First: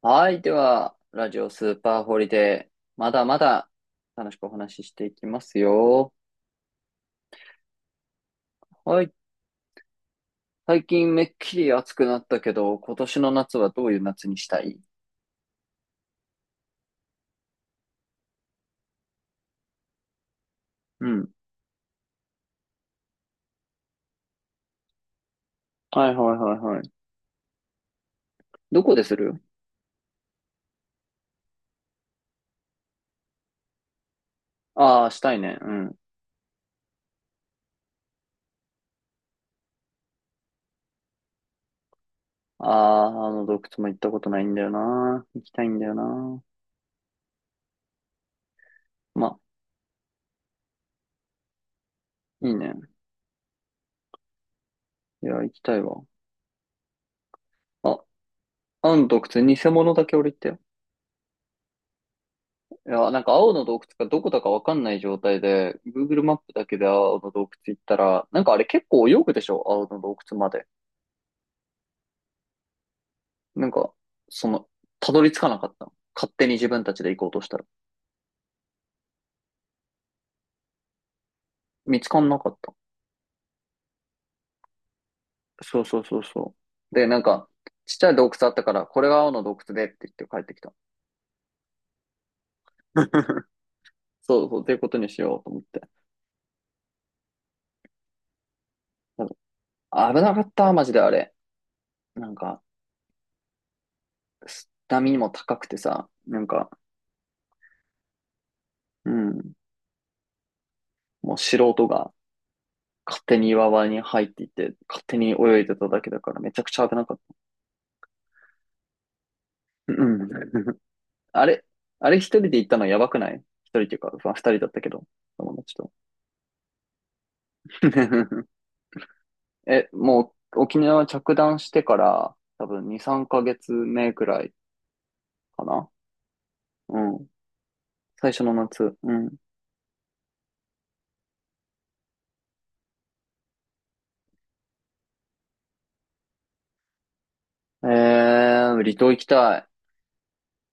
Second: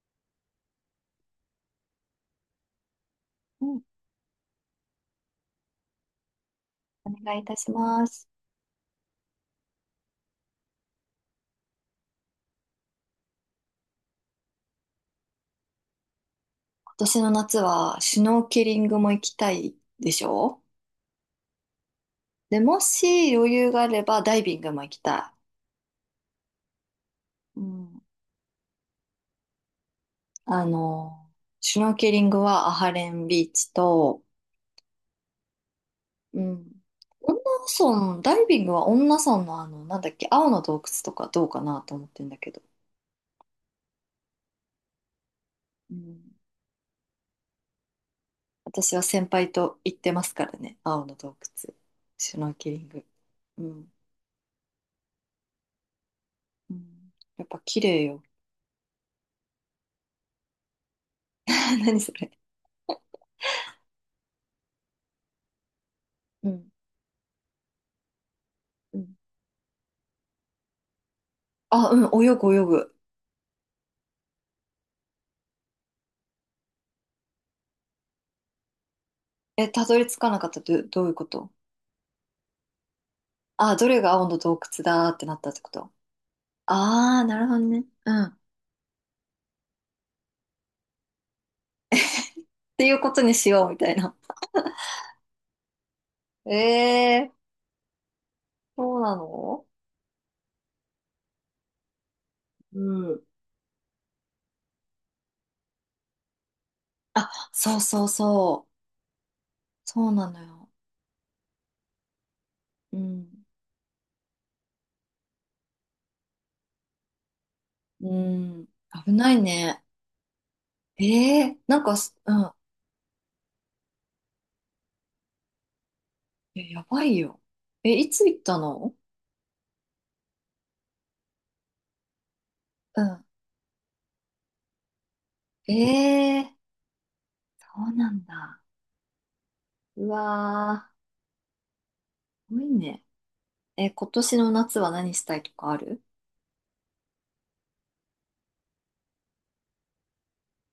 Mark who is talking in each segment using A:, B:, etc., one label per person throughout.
A: はい。では、ラジオスーパーホリデー。まだま
B: う
A: だ
B: ん、
A: 楽しくお話ししていきますよ。
B: お願いいたします。
A: はい。最近めっきり暑くなったけど、今年の夏はどういう夏にしたい？
B: 今年の夏はシュノーケリングも行きたいでしょ、
A: うん。
B: で、もし余裕があればダイビングも行きた
A: はいはいはいはい。
B: い。うん、
A: どこでする？
B: あの、シュノーケリングはアハレンビーチと、
A: ああー、したいね。うん。
B: うん、恩納村、ダイビングは恩納村のなんだっけ、青の洞窟とかどうかなと思ってんだけど。
A: ああ、あの洞窟も行ったことないんだよな。行きたいんだよ
B: うん、
A: な。
B: 私は先
A: ま、
B: 輩と行ってますからね、青の洞窟、シュ
A: い
B: ノ
A: い
B: ーケ
A: ね。
B: リング。うん、
A: いや、行きたいわ。
B: うん、やっぱ綺麗
A: あ、
B: よ。
A: あの洞窟、偽物だけ俺行ったよ。
B: 何それ。
A: いや、なんか青の洞窟がどこだかわかんない状態で、Google マッ
B: う
A: プだ
B: ん、
A: けで青の洞窟行ったら、なんかあれ結
B: う
A: 構泳
B: ん、
A: ぐでしょ青の洞窟まで。
B: あ、うん、泳ぐ泳ぐ。
A: なんか、その、たどり着かなかった。勝手に自分たちで行こうとしたら。
B: え、たどり着かなかった、ど、どういうこと？
A: 見つかんなかった。
B: あ、どれが青の洞窟だーってなったってこ
A: そう
B: と？
A: そうそうそう。で、な
B: あ
A: ん
B: あー、なる
A: か、
B: ほどね。
A: ちっちゃ
B: う
A: い
B: ん。
A: 洞窟
B: っ
A: あったから、これが青の洞窟でって言って帰ってきた。
B: ていうことに しようみたいな。
A: そうそう、ということにしようと思って。
B: ええー、そうなの？
A: 危なかった、マジであれ。なんか、
B: うん。
A: 波も高くてさ、なんか、
B: あ、そうそうそう。
A: うん、
B: そうなのよ。
A: もう素人が
B: う
A: 勝手
B: ん。
A: に岩場に入っていって、勝手に泳いでただけだから、めちゃくちゃ危なかっ
B: うん。危ないね。
A: た。うん。
B: え
A: あ
B: えー、
A: れ、
B: なんか
A: あ
B: す、
A: れ一
B: う
A: 人
B: ん。
A: で行ったのやばくない？一人っていうか、まあ、二人だったけど、友達と。
B: え、やばいよ。え、いつ行っ たの？
A: え、もう沖縄着弾してから、多分2、
B: うん。
A: 3ヶ月目くらいか
B: え
A: な。
B: えー、
A: うん。
B: そうなん
A: 最初の
B: だ。
A: 夏。うん。
B: うわー、すごいね。え、今年の夏は何したいとかある？
A: 離島行きたい。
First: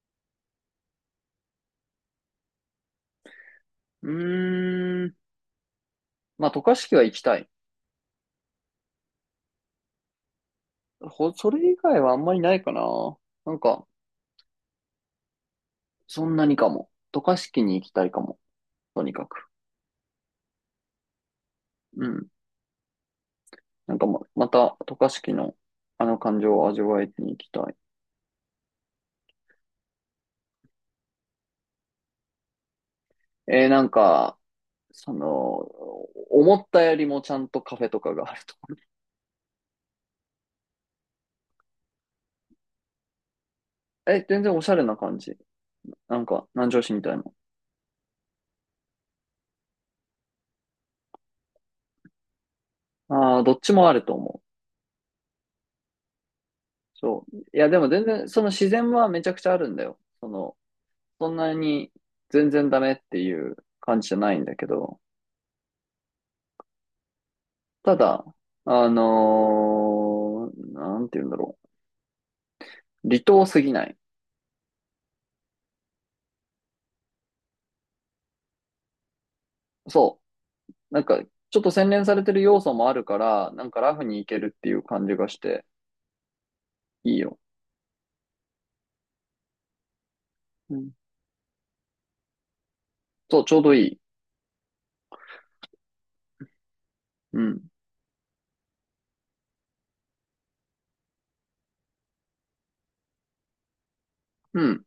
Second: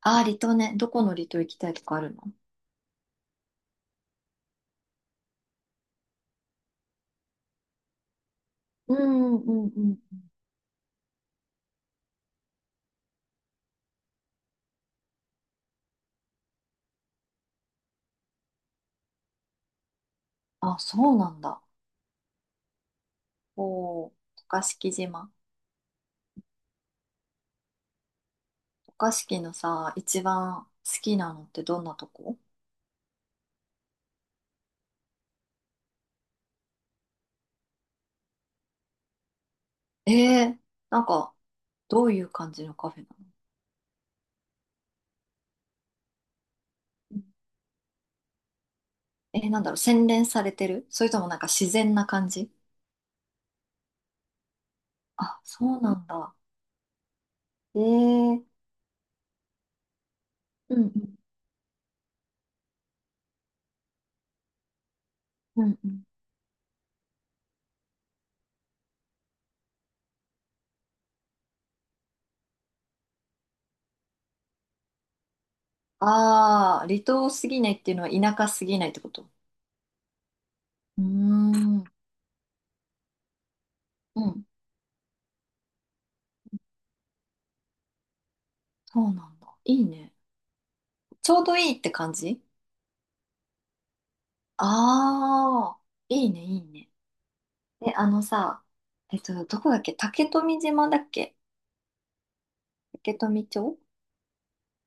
B: ああー、離島ね。どこの離島行きたいとかあるの？
A: うーん。まあ、渡嘉敷は行きたい。
B: うんうんうんうん。
A: それ以外はあんまりないかな。なんか、そんなにかも。渡嘉敷に行きたいかも。とにかく。
B: あ、そうなんだ。
A: うん。なんか
B: おー、
A: ま、
B: 渡
A: ま
B: 嘉
A: た、
B: 敷
A: 渡嘉
B: 島。
A: 敷のあの感情を味わいに行きたい。
B: 渡嘉敷のさ、一番好きなのってどんなとこ？
A: なんか、その、思ったよりもちゃんとカフェとかがあると。
B: えー、なんか、どういう感じのカフェなの？
A: え、全然おしゃれな感じ。なんか、南城市みた
B: う
A: い
B: ん、
A: な。
B: えー、なんだろう、洗練されてる、それともなんか自然な感じ？
A: ああ、どっちもあると思
B: あ、そうなんだ。
A: う。そう。いや、で
B: え
A: も全然、そ
B: ー、
A: の自然はめちゃくちゃあるんだよ。
B: うんうん、
A: そんなに全然ダメっていう感じじゃないんだけど、
B: うんうん、
A: ただ、なんて言うんだろう。離島すぎない。
B: あー、離島すぎないっていうのは田舎すぎないってこと？
A: そう。な
B: う
A: ん
B: ー
A: か、ちょっと
B: ん、
A: 洗練されてる要素もあるから、なんかラフに
B: う
A: いけ
B: ん、
A: るっていう感じがして、いいよ。
B: そうなんだ。いいね。
A: うん。
B: ちょうどいいって感じ？
A: そう、ちょうどいい。
B: ああ、いいね、いいね。
A: うん。
B: で、あのさ、どこだっけ、竹富島だっけ？竹富町、
A: うん。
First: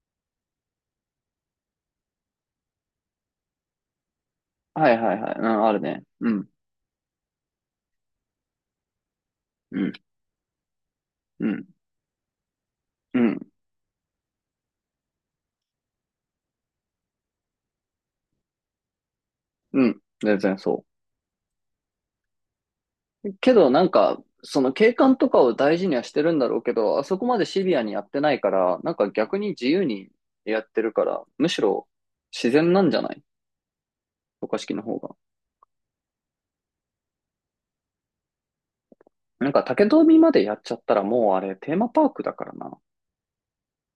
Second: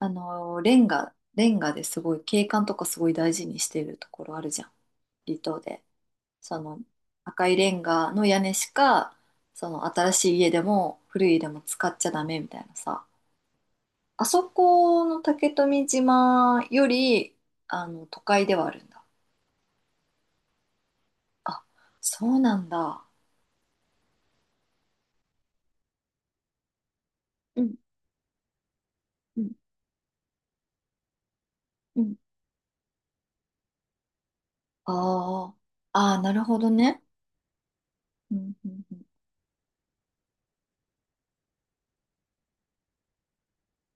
B: あの、レンガ、レンガですごい景観とかすごい大事にしてるところあるじゃん。
A: はいはいはい。
B: 離
A: う
B: 島
A: ん、ある
B: で。
A: ね。うん。
B: その、赤いレンガの屋根しか、そ
A: う
B: の、
A: ん。
B: 新しい家でも古い家
A: う
B: でも
A: ん。
B: 使っちゃダメみたいなさ。
A: うん。
B: あそこの竹富島より、あの、都会ではあるんだ。
A: うん。全然そ
B: あ、そうなんだ。
A: う。けど、なんか、その景観とかを大事にはしてるんだろうけど、あそこまでシ
B: うん
A: ビアにやってないから、なんか逆
B: う
A: に
B: ん
A: 自由にやってるから、むしろ
B: うん、
A: 自然なんじゃない？渡嘉敷の方が。
B: あー、あー、なるほどね。うんうんうん、
A: なんか竹富までやっちゃったらもうあれテーマパークだからな。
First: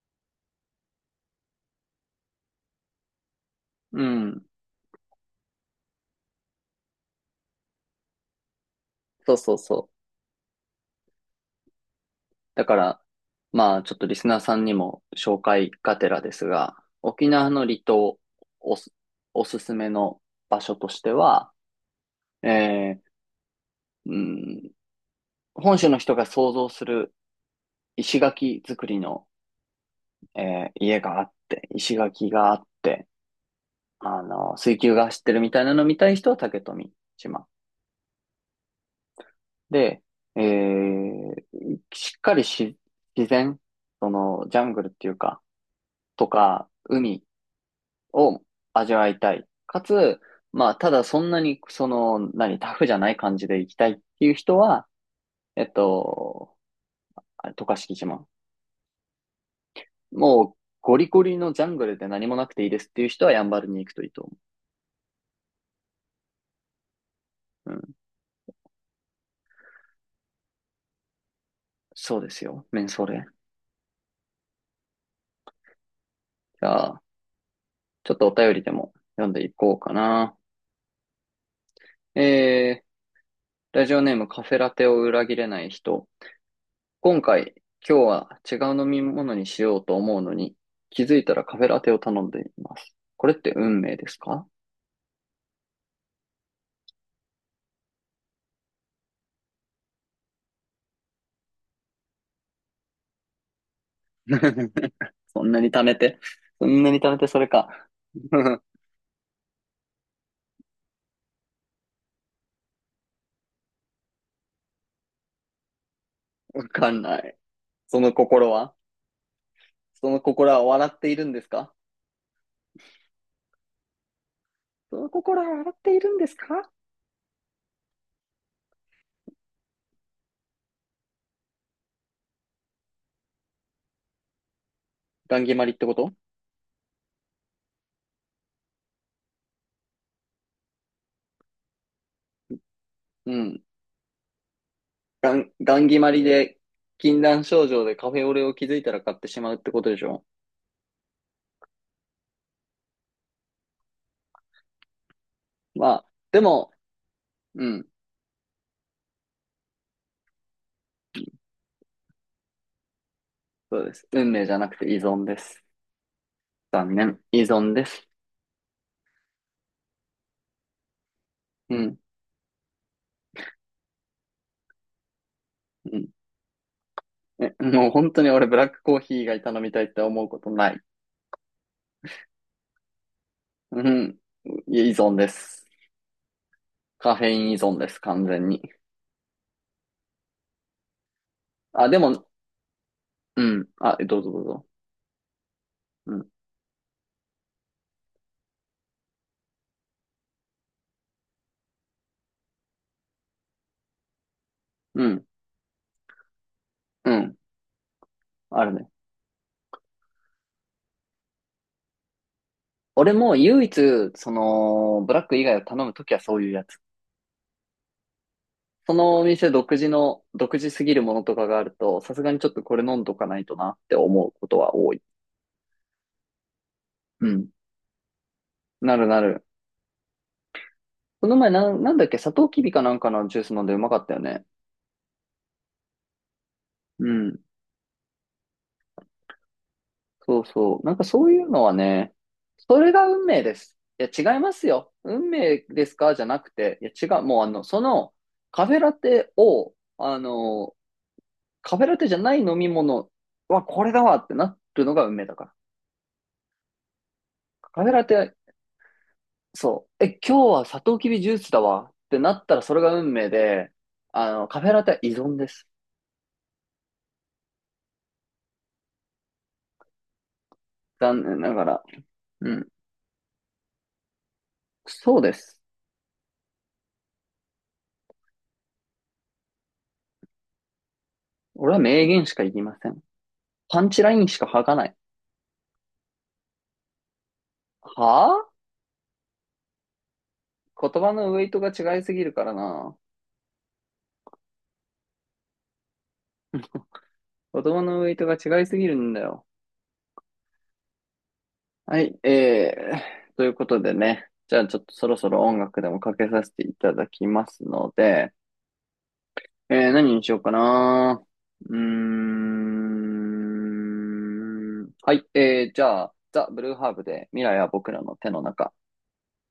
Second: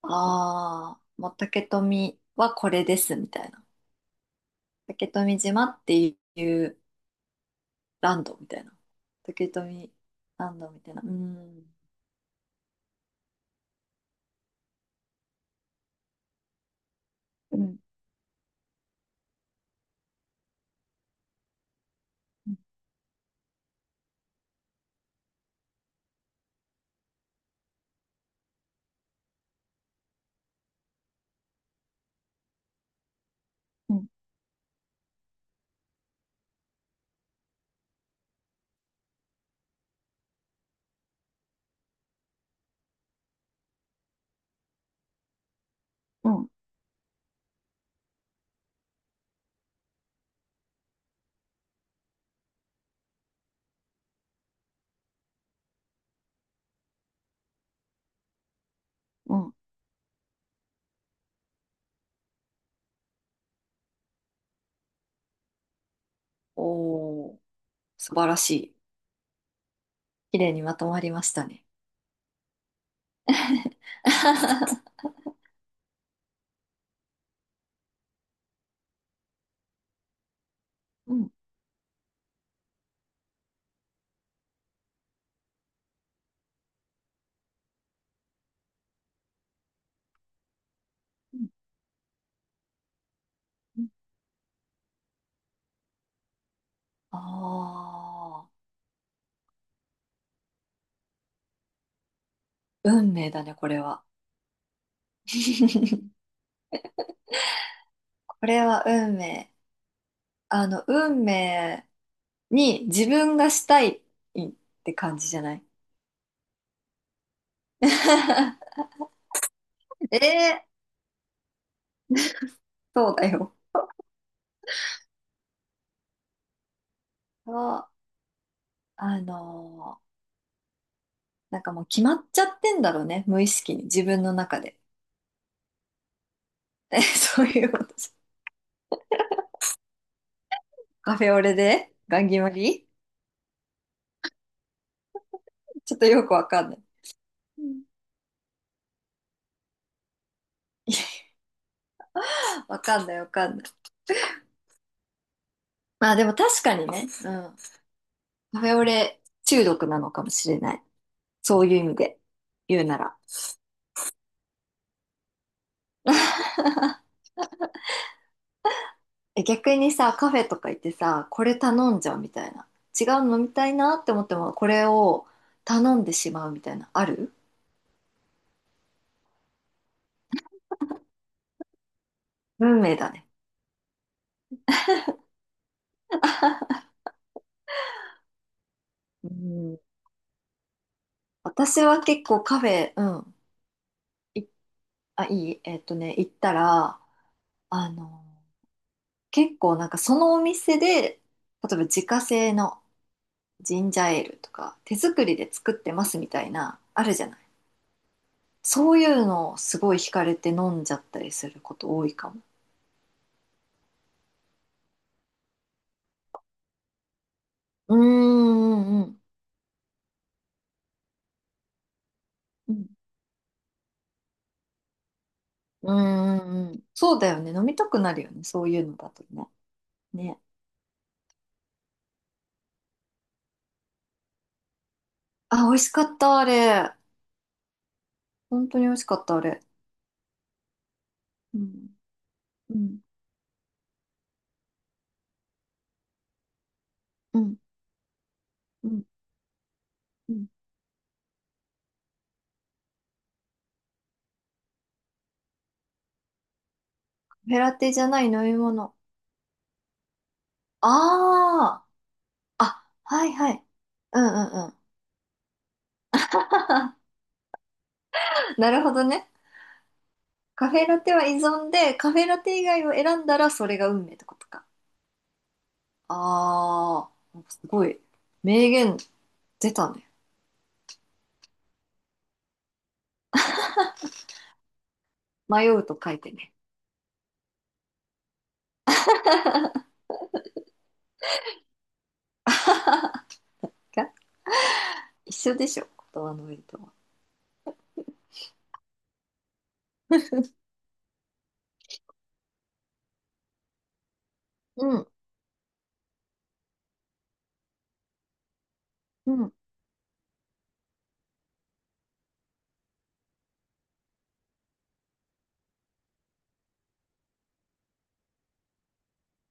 B: ああ、もう竹富はこれですみたいな。
A: うん。
B: 竹富島っていうランドみたいな。
A: そう
B: 竹
A: そうそ
B: 富
A: う。
B: ランドみたいな。うん。
A: だから、まあ、ちょっとリスナーさんにも紹介がてらですが、沖縄
B: う
A: の離
B: ん
A: 島おす、おすすめの場所としては、
B: う
A: えーうん、本州の人が想像する石垣作りの、え家があって、石垣があって、
B: ん
A: あの、水球が走ってるみたいなの見たい人は竹富島。で、えーしっかりし、自然、その、ジャングルっていうか、と
B: うん
A: か、海、を味わいたい。かつ、まあ、ただそんなに、その、何、タフじゃない感じで行きたいっていう人は、えっと、あれ渡嘉敷島。
B: うん、
A: もう、ゴリゴリのジャングルで何もなくていいですっていう人はやんばるに行くといいと思
B: おおー、
A: う。うん。
B: 素晴らしい。綺麗にまとまりましたね。
A: そうですよ。メンソーレ。じゃあ、ちょっとお便りでも読んでいこうかな。
B: うん
A: えラジオネームカフェラテを裏切れない人。今回、今日は違う飲み物にしようと思うのに、気づいた
B: う
A: ら
B: ん
A: カフェラテを頼んでいます。これって運
B: うん、
A: 命ですか？
B: ああ、運命だね、これは。
A: そんなに貯め て、そんなに貯めてそれか。
B: これ は運命。あの、運命に自分がしたいって感じじゃない？
A: わかんない。その心 はそ
B: え
A: の心は
B: え、
A: 笑っているんですか？
B: そうだよ。
A: その心は笑っているんですか？
B: そう、あのー、なんかもう決まっちゃってんだろうね、無意識に、自分の中で。
A: ガンギマリってこと？
B: え、そういうことじゃん。カフェオレでガン決まり、
A: うん。ガン
B: ちょ
A: ギ
B: っと
A: マ
B: よ
A: リ
B: くわ
A: で、
B: かんない。
A: 禁断
B: う
A: 症
B: ん。
A: 状でカフェオレを気づいたら買ってしまうってことでしょ？
B: わかんない、わかんない。
A: まあ、
B: まあでも
A: で
B: 確
A: も、
B: かにね、うん。
A: うん、
B: カフェオレ中毒なのかもしれない。そういう意味で言うなら。
A: そうです。運命じゃなくて依存です。残念。依存です。
B: え、逆にさ、カフェとか行ってさ、これ
A: う
B: 頼
A: ん。
B: んじゃうみたいな。違うの飲みたいなって思っても、これを頼
A: う
B: ん
A: ん。
B: でしまうみたいな。ある？
A: え、もう本当に俺ブラックコーヒー以外頼みたいって思うことない。
B: 運命だね。
A: うん。いや依存です。カフェイン依存です、完全に。
B: うん。私
A: あ、で
B: は結
A: も、
B: 構カフェ、うん、
A: うん。あ、どうぞどう
B: い、
A: ぞ。
B: あ、いい、
A: う
B: 行
A: ん。
B: ったら、あの、結構なんかそのお店で、例えば自家製のジンジャーエールとか、手
A: う
B: 作
A: ん。
B: りで作ってますみたいな、あ
A: う
B: るじゃな
A: ん。
B: い。
A: あるね。
B: そういうのをすごい惹かれて飲んじゃったりすること多いかも。
A: 俺も唯一、その、ブラック以外を頼むときはそういうやつ。
B: うー
A: そ
B: ん、う
A: の
B: ん、
A: お店独自の、独自すぎるものとかがあると、さすがにちょっと
B: う
A: これ
B: ん。
A: 飲んどかないとなって思うことは多い。
B: うんうんうん。そう
A: う
B: だよ
A: ん。
B: ね。飲みたくなるよね。そういう
A: な
B: の
A: る
B: だ
A: な
B: と
A: る。
B: ね。ね。
A: この前なんだっけ、サトウキビかなんかのジュース飲んでうまかったよね。
B: あ、美味しかった、あれ。
A: うん。
B: 本当に美味しかった、あれ。
A: そうそう。なんかそういう
B: う
A: のは
B: ん。
A: ね、
B: う
A: それ
B: ん。
A: が運命です。いや、違いますよ。運命ですかじゃなくて、いや、違う。
B: う
A: もうあ
B: ん。
A: の、その、カフェ
B: う
A: ラ
B: ん。
A: テを、あ
B: うん、
A: の、カフェラテじゃない飲み物はこれだわってなるのが運命だから。
B: カフェラ
A: カフェ
B: テじ
A: ラ
B: ゃない
A: テ、
B: 飲み物。
A: そう。え、今日はサ
B: あ
A: トウキビジュースだわ
B: あ。
A: ってなったらそれ
B: あ、
A: が運
B: は
A: 命
B: いはい。
A: で、
B: うん
A: あの、
B: う
A: カ
B: ん
A: フ
B: う
A: ェ
B: ん。
A: ラテは依存です。
B: なるほどね。カフェラテ
A: 残
B: は依
A: 念なが
B: 存
A: ら。
B: で、カフェラ
A: う
B: テ以
A: ん。
B: 外を選んだらそれが運命ってことか。
A: そうです。
B: ああ、すごい。名言出たね。
A: 俺は名言しか言いません。パンチラインしか吐かない。
B: 迷うと書いてね。
A: はぁ言葉のウェイトが違いすぎるからな。
B: が一緒でしょ、言葉の上とは。
A: 言葉のウェイトが違いすぎるんだよ。はい、ということでね。じゃあちょっと
B: う
A: そ
B: ん、
A: ろそろ音楽でもかけさせていただきますので、
B: うん。
A: 何にしようかな。うーん。はい、じゃあ、ザ・ブルーハーブで未来は僕らの手の中。